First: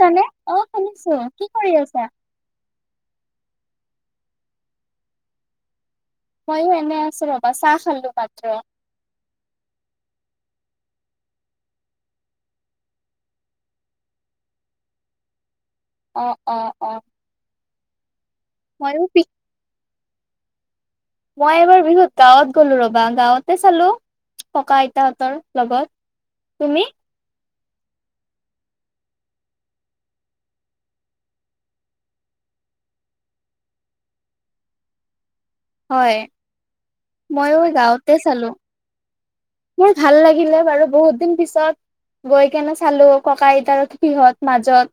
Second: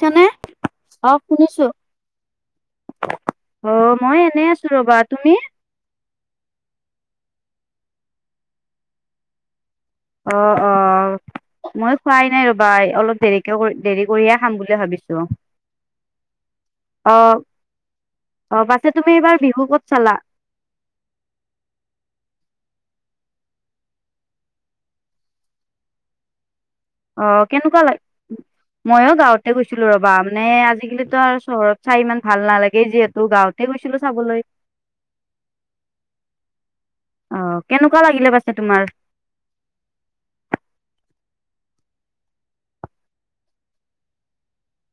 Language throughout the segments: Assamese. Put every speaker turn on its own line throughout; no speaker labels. শুনিছানে?
চানে অ শুনিছো কি কৰি আছা?
অঁ মই এনে আছো ৰবা, তুমি?
মইয়ো এনে আছো ৰবা, চাহ খালো মাত্ৰ।
অঁ অঁ মই খোৱাই নাই ৰবা অলপ দেৰিকে দেৰি কৰিয়ে খাম বুলি ভাবিছো।
অঁ অঁ অঁ
অ, অ পাছে
মইো
তুমি এইবাৰ বিহু ক'ত চালা?
মই এবাৰ বিহুত গাঁৱত গ'লো ৰবা গাঁৱতে চালো ককা আইতাহঁতৰ লগত। তুমি?
অ কেনেকোৱা লাগে? ময়ো গাঁৱতে গৈছিলো ৰবা মানে আজিকালিতো আৰু চহৰত চাই ইমান ভাল নালাগে, যিহেতু গাঁৱত- তাতে গৈছিলো চাবলৈ।
[unintelligible] হয়,
অ'
মইয়ো
কেনেকুৱা
গাঁৱতে
লাগিলে পাছে
চালো।
তোমাৰ?
মোৰ ভাল লাগিলে বাৰু বহুত দিন পিছত। গৈ কেনে চালো ককা আইতা সিহঁত মাজত।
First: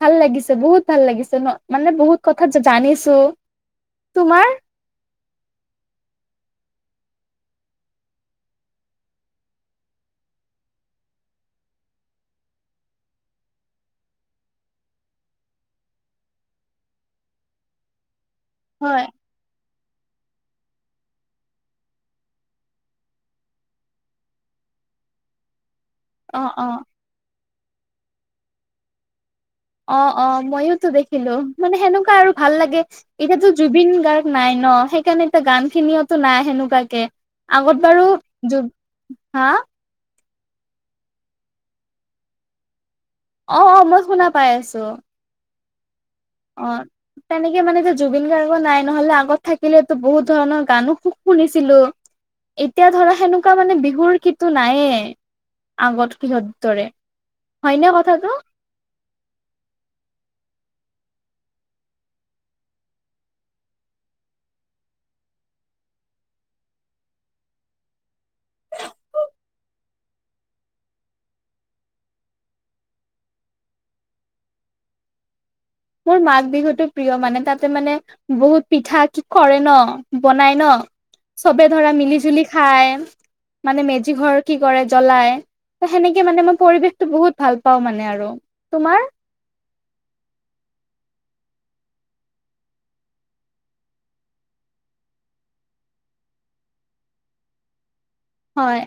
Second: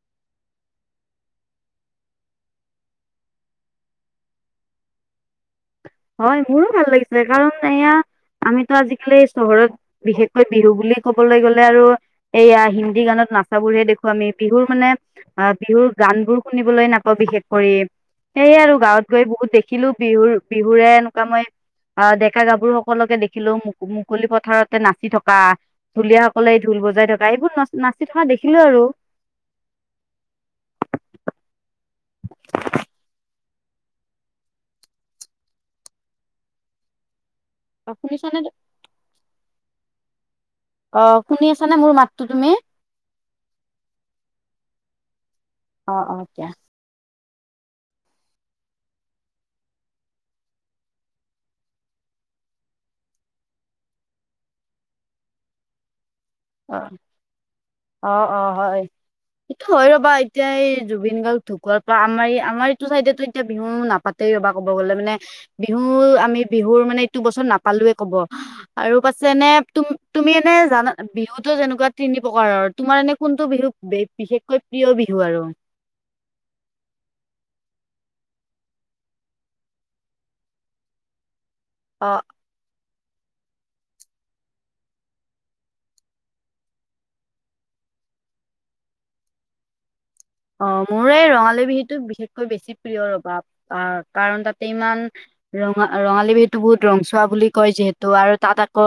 ভাল লাগিছে বহুত ভাল লাগিছে ন মানে বহুত কথা জানিছো তোমাৰ
হয় মোৰো ভাল লাগিছে, কাৰণ এয়া আমিতো আজিকালি চহৰত- বিশেষকৈ বিহু বুলি কবলৈ গ'লে আৰু- এইয়া হিন্দী গানত নাচাবোৰহে দেখো, আমি বিহুৰ মানে- অ বিহুৰ গান বোৰ শুনিবলৈ নাপাওঁ বিশেষ কৰি। সেয়ে আৰু
হয়
গাঁৱত গৈ বহুত দেখিলো বিহু বিহুৰে এনেকুৱা মই। অ ডেকা গাভৰু সকলকে দেখিলো মু মুকলি পথাৰতে নাচি থকা।
অ
ঢুলীয়াসকলে এই
অ
ঢোল বজাই থকা এইবোৰ নাচ নাচি থকা দেখিলো আৰু।
অঁ অঁ মইয়োতো দেখিলো মানে সেনেকুৱা আৰু ভাল লাগে। এতিাতো জুবিন গাৰ্গ নাই ন, সেইকাৰণে এটা গান খিনিওতো নাই সেনেকোৱাকে। আগত
অ
বাৰু,
শুনিছানে
জু হা-
অ শুনি আছানে মোৰ মাতটো তুমি?
অঁ অঁ মই শুনা পাই আছো।
অঁ অঁ দিয়া।
অঁ তেনেকে মানে এ জুবিন গাৰ্গ নাই নহলে আগত থাকিলেতো বহুত ধৰণৰ গানো শু শুনিছিলো। এতিয়া ধৰা সেনেকুৱা মানে বিহুৰ কিন্তু নাইয়ে, আগত কিহত?
অ
তৰে, হয়নে কথাটো?
হয় এইটো হয় ৰ'বা এতিয়া এই জুবিন গাৰ্গ ঢুকোৱাৰ পৰা আমাৰ আমাৰ এইটো চাইডো এতিয়া বিহু নাপা- ত ৰবা ক'ব গলে মানে বিহু আমি বিহুৰ মানে এইটো বছৰৰ নাপালোয়ে কব। আৰু পাছে এনে তুম তুমি এনেই জানা- বিহুতো যেনেকুৱা তিনি প্ৰকাৰৰ তোমাৰ এনে কোনটো বিহু বিশেষকৈ প্ৰিয় বিহু আৰু।
মোৰ মাঘ বিহুতটো প্ৰিয় মানে তাতে মানে- বহুত পিঠা কি কৰে ন বনাই ন চবে ধৰা
অ
মিলি জুলি। খাই, মানে মেজি ঘৰ কি কৰে জ্বলায়। ত সেনেকে মানে মই পৰিৱেশতটো বহুত ভাল পাও মানে আৰু, তোমাৰ?
অ মোৰ এই ৰঙালী বিহুতটো বিশেষকৈ বেছি প্ৰিয় ৰভাৱ আহ কাৰণ তাতে ইমান ৰঙা ৰঙালী বিহুটো বহুত ৰংচোৱা বুলি কয় যিহেতু আৰু তাত
হয়
আকৌ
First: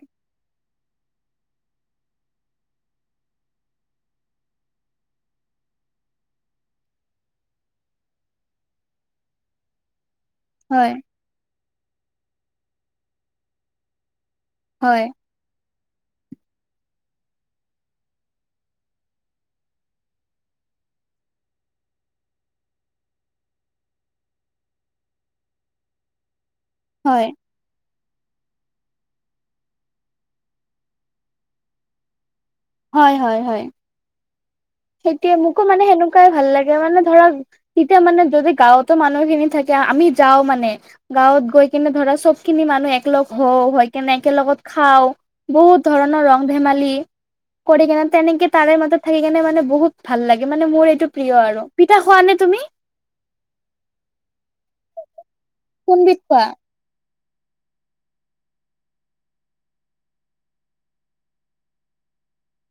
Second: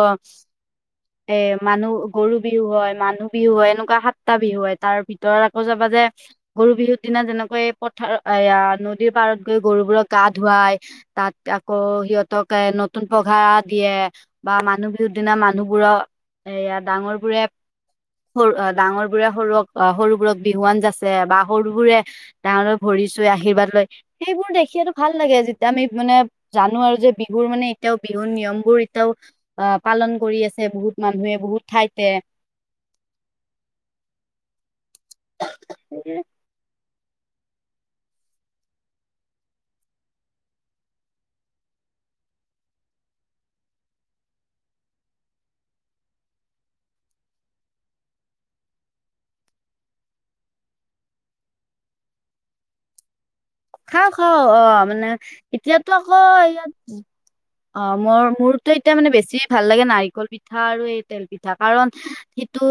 এ মানুহ গৰু বিহু হয় মানুহ বিহু হয় এনেকুৱা সাতটা বিহু হয় তাৰ ভিতৰত আকৌ যাবা যে গৰু বিহুৰ দিনা যেনেকৈ পথাৰ এয়া নদীৰ পাৰত গৈ গৰুবোৰক গা ধুৱাই
হয়
তাত আকৌ সিহঁতক এ নঊঊতুন পঘা দিয়ে। বা মানুহ
হয়
বিহুৰ দিনা মানুহবোৰৰ- এয়া ডাঙৰ বোৰে সৰু ডাঙৰ বোৰে সৰুক সৰুবোৰক বিহুৱান যা- আ বা সৰুবোৰে- ডাঙৰক ভৰি চুয়ে আশীৰ্বাদ লয় সেইবোৰ দেখিয়ো ভাল লাগে যেতিয়া আমি মানে জানো আৰু যে
হয়
বিহুৰ মানেই এতিয়াও বিহুৰ নিয়ম বোৰ এতিয়াও আহ পালন কৰি আছে বহুত মানুহে বহুত ঠাইতে
হয় হয় হয় সেইতোয়ে মোকো মানে সেনেকুৱাই ভাল লাগে মানে ধৰক তেতিয়া মানে যদি গাঁৱতো মানুহ খিনি থাকে আমি যাওঁ মানে গাঁৱত গৈ কিনে ধৰা চবখিনি মানুহ একলগ হওঁ হৈ কিনে একেলগত খাওঁ বহুত ধৰণৰ ৰং ধেমালি কৰি কিনে তেনেকে তাৰে মাজত থাকি কেনে মানে বহুত ভাল লাগে মানে মোৰ এইটো প্ৰিয় আৰু পিঠা খোৱা নে তুমি?
খাওঁ খাওঁ অ মানে এতিয়াতো আকৌ
কোনবিধ খোৱা
ইয়াত অ মোৰ মোৰতো এতিয়া মানে বেছি ভাল লাগে নাৰিকল পিঠা আৰু এই তেল পিঠা কাৰণ সিটো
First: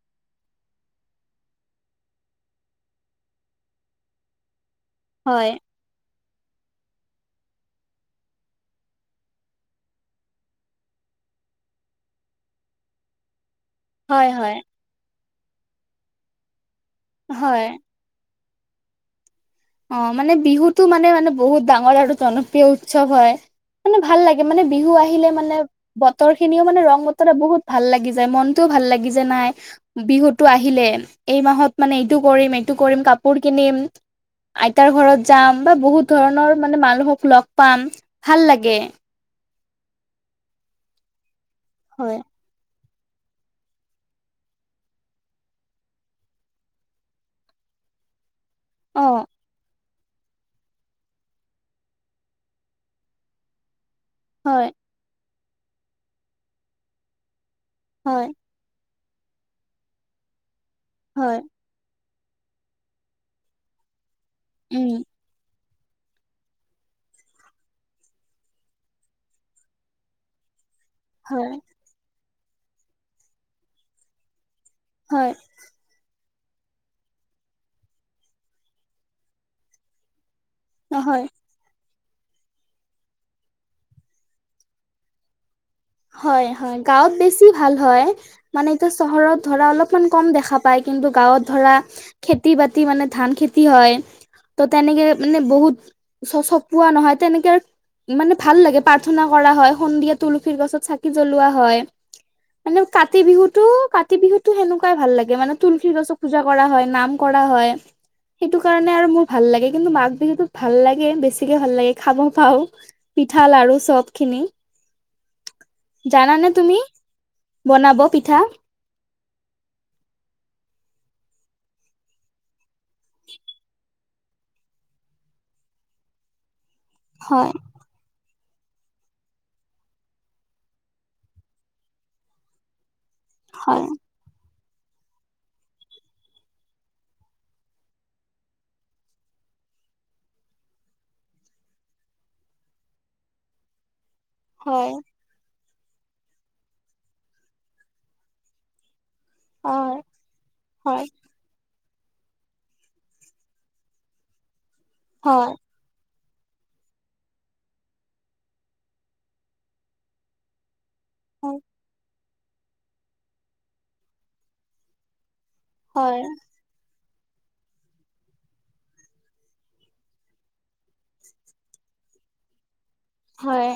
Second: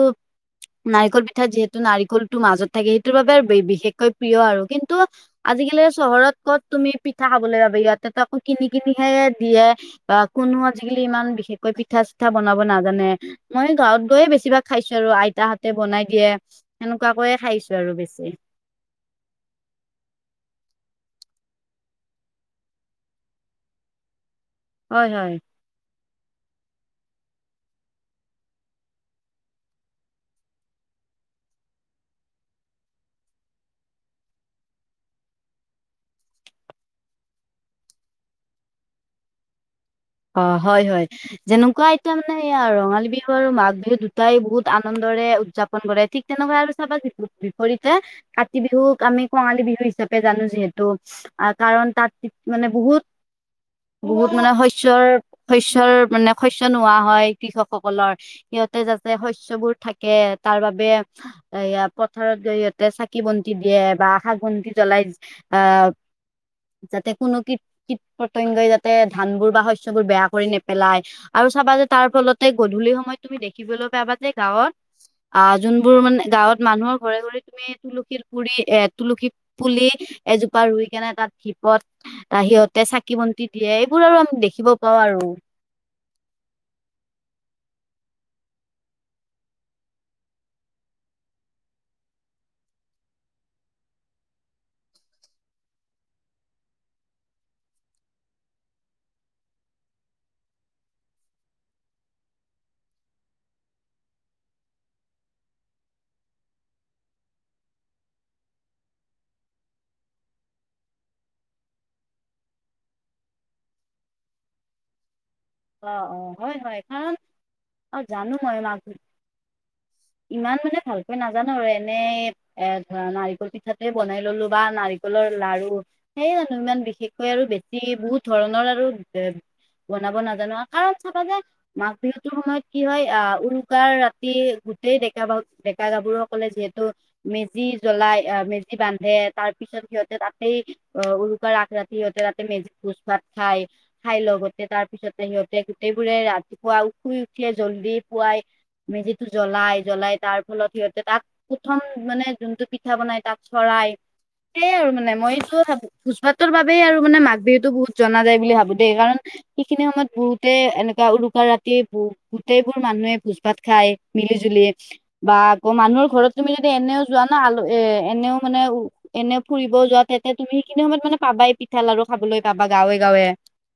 নাৰিকল পিঠা যিহেতু নাৰিকলটো মাজত থাকে সেইটোৰ বাবে বিশেষকৈ প্ৰিয় আৰু কিন্তু
হয়
কেলে চহৰত ক'ত তুমি পিঠা খাবলৈ যাবা ইয়াতে আকৌ কিনি কিনিহে দিয়ে বা কোনো আজিকালি ইমান বিশেষকৈ পিঠা চিঠা বনাব নাজানে মই গাঁৱত গৈয়ে
হয় হয়
বেছিভাগ খাইছো আৰু আইতাহঁতে বনাই দিয়ে সেনেকুৱাকৈয়ে
হয়
খাইছো আৰু বেছি
অ মানে বিহুতো মানে মানে বহুত ডাঙৰ আৰু জনপ্ৰিয় উৎসৱ হয় মানে ভাল লাগে মানে বিহু
হয়
আহিলে
হয়
মানে বতৰ খিনিও মানে ৰং বতৰত বহুত ভাল লাগি যায় মনটোও ভাল লাগি যে নাই বিহুটো আহিলে, এই মাহত মানে এইটো কৰিম এইটো কৰিম কাপোৰ কিনিম আইতাৰ ঘৰত যাম বা বহুত ধৰণৰ মানে মানুহক লগ পাম ভাল লাগে।
অ হয় হয় যেনেকুৱা আইতা
হয়।
মানে সেয়া ৰঙালী বিহু আৰু মাঘ বিহু দুটাই বহুত আনন্দৰে উদযাপন কৰে ঠিক তেনেকুৱা আৰু চাবা যিহোটি ভৰিতে কাতি বিহুক
অ
আমি কঙালী বিহু হিচাপ পে জানো যিহেতু কাৰণ তাত মানে বহুত বহুত মানে
হয়
শ স্যৰ শস্যৰ মানে শস্য নোহোৱা হয় কৃষকসকলৰ
হয়
সিহঁতে যাঁচে শস্যবোৰ থাকে তাৰ বাবে
হয়
এয়া প থাৰত জৰিয়তে চাকি বন্তি দিয়ে বা আকাশ বন্তি
উম
জ্বলাই আহ যাতে কোনো কীট কীট পতংগই যাতে ধানবোৰ বা শস্যবোৰ বেয়া কৰি নেপেলাই আৰু
হয়
চাবা যে তাৰ ফলতে গধূলি সময়ত তুমি দেখিবলৈ পাবা যে গাঁৱত
হয়
আহ যোনবোৰ মানে গাঁৱত মানুহৰ ঘৰে ঘৰে তুমি তুলসীৰ পুৰি এ তুলসী পুলি এজোপা ৰুই কেনে
হয়
তাত ধিপত সিহঁতে চাকি বন্তি দিয়ে এইবোৰ আৰু আমি দেখ খিব পাওঁ আৰু
হয় হয় গাঁৱত বেছি ভাল হয়। মানে এইটো চহৰত ধৰা অলপমান কম দেখা পায় কিন্তু গাঁৱত ধৰা খেতি বাতি মানে ধান খেতি হয় ত তেনেকে মানে বহুত চ চ চপোৱা নহয় তেনেকে মানে ভাল লাগে প্ৰাৰ্থনা কৰা হয় সন্ধিয়া তুলসীৰ গছত চাকি জ্বলোৱা হয় মানে কাতি বিহুতো কাতি বিহুতো সেনেকুৱাই ভাল লাগে মানে তুলসী গছক পূজা কৰা হয় নাম কৰা হয়। সেইটো কাৰণে আৰু মোৰ ভাল লাগে কিন্তু মাঘ বিহুতো ভাল লাগে বেছিকে ভাল লাগে খাব পাওঁ। পিঠা লাৰু চব খিনি
অ অ,
জানানে
হয়
তুমি
হয়, কাৰণ
বনাব
আৰু জানো
পিঠা
মই মাঘ ইমান মানে ভালকৈ নাজানো আৰু এনেই এ ধৰা নাৰিকল পিঠাতে বনাই ললো বা নাৰিকলৰ লাৰু, সেই আৰু ইমান বিশেষকৈ আৰু
হয়
বেছি এই বহুত ধৰণৰ আৰু এ বনাব নাজ জানোৱা কাৰণ চাবা যে মাঘ বিহুটোৰ সময়ত কি হয় আহ
হয়।
উৰুকাৰ ৰা টি গোটেই ডেকা বাহো ডেকা গাভৰুসকলে যিহেতু মেজি জ্বলাই, আহ মেজি বান্ধে, তাৰ পিছত সিহঁতে তাতেই উৰুকাৰ আগ ৰাতি সিহঁতে তাতে মেজি ভোজ ভাত খাই, খাই লগতে তাৰ
হয়,
পিছতে সিহঁতে গোটেইবোৰে ৰাতিপুৱা শুই উঠিয়ে জলদি পোৱাই মেজিটো জ্বলাই,
হয়,
জ্বলাই তাৰ ফলত সিহঁতে
হয়,
তাক উঠন মানে যোনটো পিঠা বনাই তাত চৰাই, সেইয়াই আৰু মানে
হয়,
মইটো ভাবো ভোজ ভাতৰ বাবেই আৰু মানে মাঘ বিহুটো বহুত জনা যায় বুলি ভাবো দেই। কাৰণ সিখিনি সময়ত বহুতে এনেকা উৰুকা ৰাতিয়ে পু গোটেইবোৰ মানুহে ভোজ ভাত খাই, মিলি জুলি বা আকৌ মানুহৰ
হয়,
ঘৰত তুমি এনেও যোৱা ন আলু এ এনেও মানে উ এনে ফুৰিবও যোৱা তেন্তে তুমি সেইখিনি সময়ত মানে পাবাই পিঠা লাৰু খাবলৈ পাবা গাঁৱে গাঁৱে।
হয়,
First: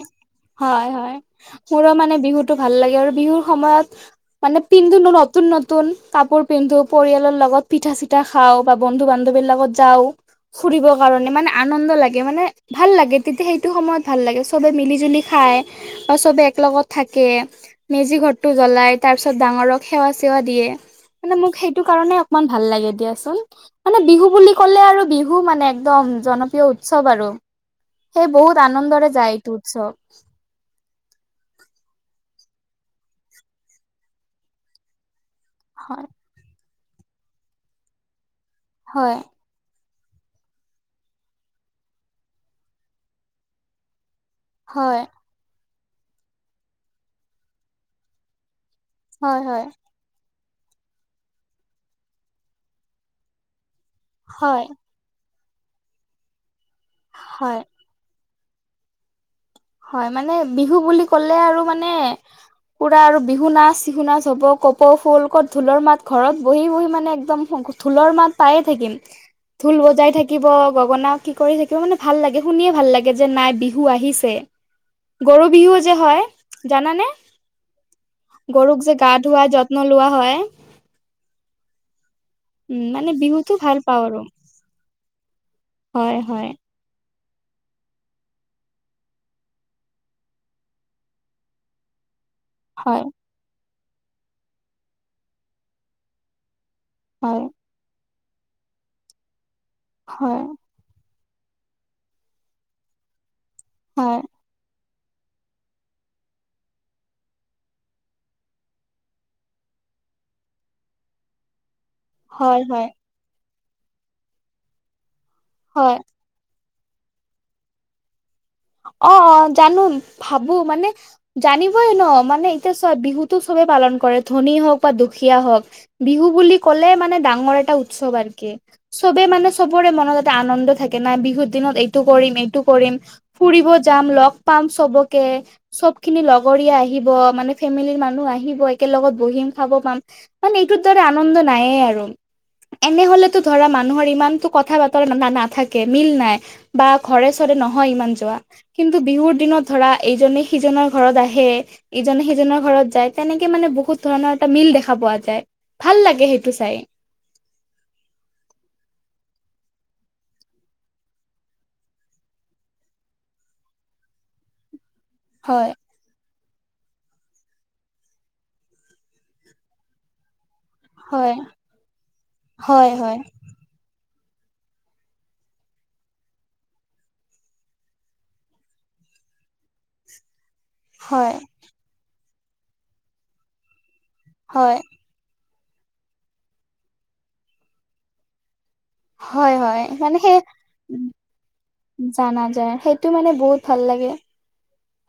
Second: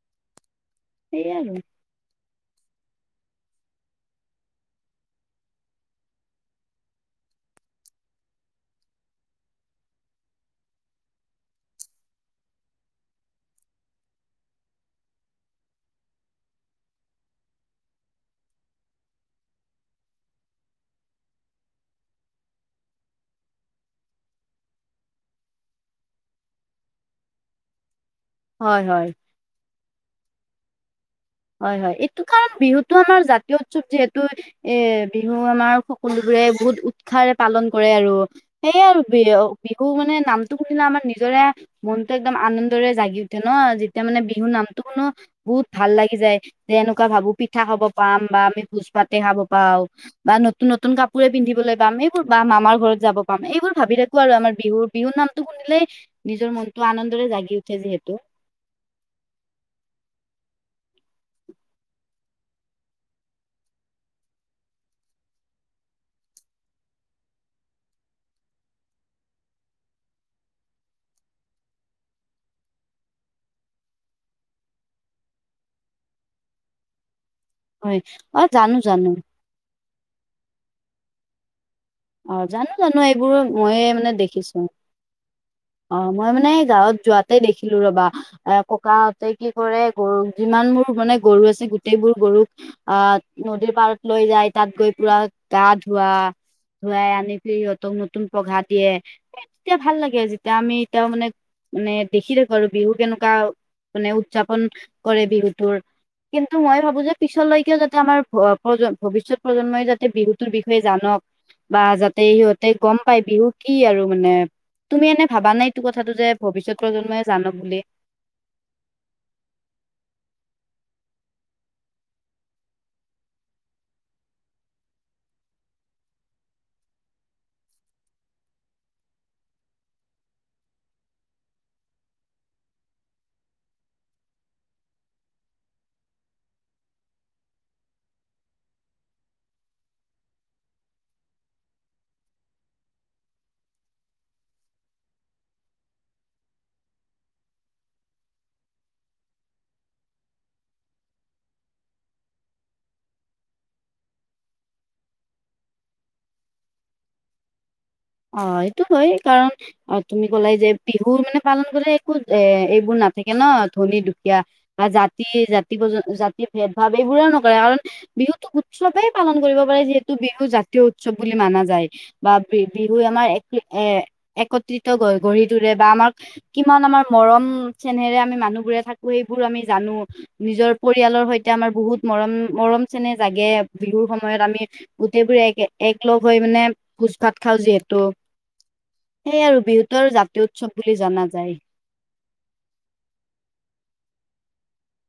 হয় হয়,
সেইয়াই আৰু
মোৰো মানে বিহুটো ভাল লাগে আৰু বিহুৰ সময়ত মানে পিন্ধো নো নতুন নতুন, কাপোৰ পিন্ধো পৰিয়ালৰ লগত পিঠা চিঠা খা খাওঁ বা বন্ধু বান্ধৱীৰ লগত যাওঁ, ফুৰিব কাৰণে মানে আনন্দ লাগে মানে, ভাল লাগে তেতিয়া সেইটো সময়ত ভাল লাগে চবে মিলিজুলি খায় বা চবে একলগত থাকে, মেজি ঘৰটো জ্বলাই, তাৰ পিছত ডাঙৰক সেৱা চেৱা দিয়ে। মানে মোক সেইটো কাৰণে অকমান ভাল লাগে দিয়াচোন। মানে বিহু বুলি ক'লে আৰু বিহু মানে একদম জনপ্ৰিয় উৎসৱ আৰু সেই বহুত
হয় হয়
আনন্দৰে যায় এইটো উৎসৱ।
হয় হয় এইটো কাৰণ বিহুতটো আমাৰ জাতীয় উৎসৱ যিহেতু এ বিহু আমাৰ
হয়
সকলো ওৰে বহুত উৎসাহৰে পালন কৰে আৰু সেইয় আৰু
হয়
বিহু মানে নামতটো শুনিলে আমাৰ নিজৰে মনতটো একদম আনন্দৰে জাগি উঠ তেতিয়া ন, যেতিয়া মানে বিহু
হয়,
নামটোসোনো বহুত ভাল লাগে যাই যে এনেকুৱা ভাবো, পিঠা খাব পাম বা আমি ভোজ ভাতে
হয়,
খাব
হয়,
পাওঁ। বা নতুন নতুন কাপোৰে পিন্ধিবলৈ পাম, এইবোৰ বা মামাৰ ঘৰত যাব পাম। এইবোৰ ভাবি থাকো আৰু আমাৰ
হয়,
বিহুত বিহুৰ নামটো শুনিলেই নিজৰ মনটো আনন্দৰে জাগি
হয়,
উঠে যিহেতু।
হয় মানে বিহু বুলি ক'লে আৰু মানে পুৰা আৰু বিহু নাচ, চিহু নাচ হ'ব কপৌ ফুল, ক'ত ঢোলৰ মাত ঘৰত বহি বহি মানে একদম ঢোলৰ মাত পায়ে থাকিম। ঢোল বজাই থাকিব, গগনা কি কৰি থাকিব, মানে ভাল লাগে শুনিয়ে ভাল লাগে যে নাই বিহু আহিছে। গৰু বিহু যে হয় জানানে?
হয় অ জানো
গৰুক যে
জানো
গা ধুৱাই য'ত ন্ন লোৱা হয়।
অ জানো
উম
জানো
মানে
এইবোৰ,
বিহুতো ভাল
ময়ে
পাওঁ
মানে
আৰু
দেখিছো। অ
হয়
মই
হয়
মানে গাঁৱত যোৱাতে দেখিলো ৰবা এ ককাহঁতে কি কৰে, গৰু যিমান বোৰ মানে গৰু আছে গোটেই বোৰ গৰুক
হয়
আহ নদীৰ পাৰত লৈ যায়, তাত গৈ পুৰা গা ধোৱা, ধোৱাই আনি
হয়
সিহঁতক নতুন পঘা দিয়ে, তেতিয়া ভাল লাগে
হয়
যেতিয়া আমি এতিয়া মানে মানে দেখি থাকো আৰু বিহু কেনেকুৱা মানে
হয়
উদযাপন কৰে বিহুটোৰ, কিন্তু মই ভাবো যে, পিছলৈকেও যাতে আমাৰ ভৱিষ্যত প্ৰজন্মই যাতে বিহুটোৰ বিষয়ে জানক, বা যাতে
হয়
সিহঁতে
হয়
গম পাই বিহু কি আৰু মানে, তুমি এনে ভাবা নাইটো
হয়
কথাটো যে ভৱিষ্যত প্ৰজন্মই জানক বুলি?
অ, অ জানো ভাবো মানে জানিবই ন মানে, এতিয়া চোৱা বিহুতো চবেই পালন কৰে ধনী হওক বা দুখীয়া হওক, বিহু বুলি কলে মানে, ডাঙৰ এটা উৎসৱ আৰকে। চবে মানে চবৰে মনত এটা আনন্দ থাকে না। বিহুৰ দিনত এইটো কৰিম, এইটো কৰিম, ফুৰিব যাম, লগ পাম চবকে চব খিনি লগৰীয়া আহিব, মানে ফেমিলিৰ মানুহ আহিব একেল লগত বহিম খাব পাম। মানে এইটোত দৰে আনন্দ নাই আৰু। এনেহলেতো ধৰা মানুহৰ ইমানতো কথা বতৰা নাথাকে, মিল নাই। বা ঘৰে চৰে নহয় ইমান দৱা কিন্তু বিহুৰ দিনত ধৰা এইজনে সিজনৰ ঘৰত আহে। ইজনে সিজনৰ ঘৰত যায়, তেনেকে মানে বহুত ধৰণৰ এটা মিল দেখা পোৱা যায়। ভাল লাগে সেইটো চাই।
অ সেইটো হয় কাৰণ অ তুমি কলাই যে বিহু মানে পালন কৰিলে একো এ এইবোৰ নাথাকে ন ধনী দুখীয়া জাতি, জাতি
হয়
প্ৰজ জাত- তীয় ভেদ ভাৱ এইবোৰৰে নকৰে কাৰণ বিহুতো উৎসৱেই পালন কৰিব পাৰে যিহেতু বিহু জাতীয় উৎসৱ বুলি
হয়
মানা যায় বা বেব
হয় হয়
এ একত্ৰিত গঢ়ি তোলে বা আমাক কিমান আমাৰ মৰম চেনেৰে আমি মানুহবোৰে থাকো সেইবোৰ আমি জানো নিজৰ পৰিয়ালৰ
হয়
সৈতে আমাৰ বহুত মৰম মৰম চেনেহ জাগে বিহুৰ সময়ত আমি
হয়
গোটেইবোৰ একে এক লগ হৈ মানে ভোজ ভাত খাওঁ যিহেতু। সেই
হয়
আৰু
হয়
বিহুতৰ
মানে সেই
জাতীয় উৎসৱ বুলি জনা যায়।
জানা যায় সেইটো মানে বহুত ভাল লাগে।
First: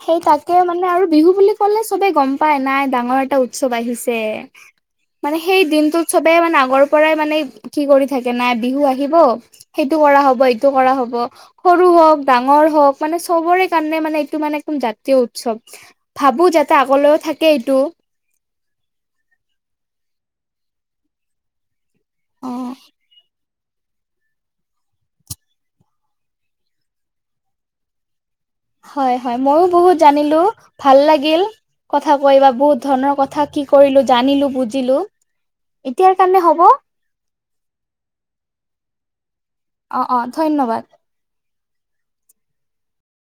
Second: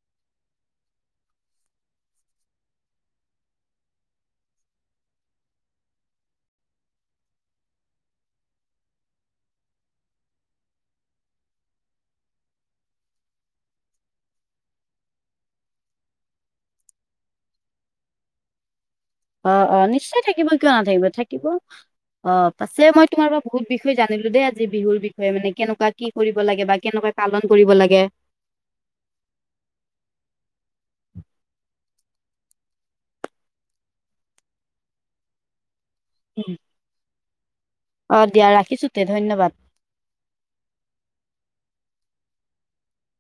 সেই তাকে মানে আৰু বিহু বুলি কলে চবে গম পাই নাই ডাঙৰ এটা উৎসৱ আহিছে। মানে সেই দিনটোত সবেই মানে আগৰ পৰাই মানে কি কৰি থাকে নাই বিহু আহিব। সেইটো কৰা হ'ব, এইটো কৰা হ'ব। সৰু হওক ডাঙৰ হওক মানে চবৰে কাৰণে মানে এইটো মানে তোম জাতীয় উৎসৱ ভাবো যাতে আগলৈও থাকে এইটো।
অ অ নিশ্চয় থাকিব কিয় নাথাকিব থাকিব অ পাছে মই তোমাৰ পৰা বহুত বিষয়ে জানিলো দেই আজি বিহুৰ বিষয়ে মানে কেনেকুৱা কি কৰিব লাগে বা কেনেকুৱা পালন কৰিব লাগে।
হয় হয় ময়ো বহুত জানিলো ভাল লাগিল। কথা কৈ বা বহুত ধৰণৰ কথা কি কৰিলো জানিলো বুজিলো। এতিয়াৰ কাৰণে হ'ব।
অ দিয়া ৰাখিছো তে ধন্যবাদ।
অ অ ধন্যবাদ।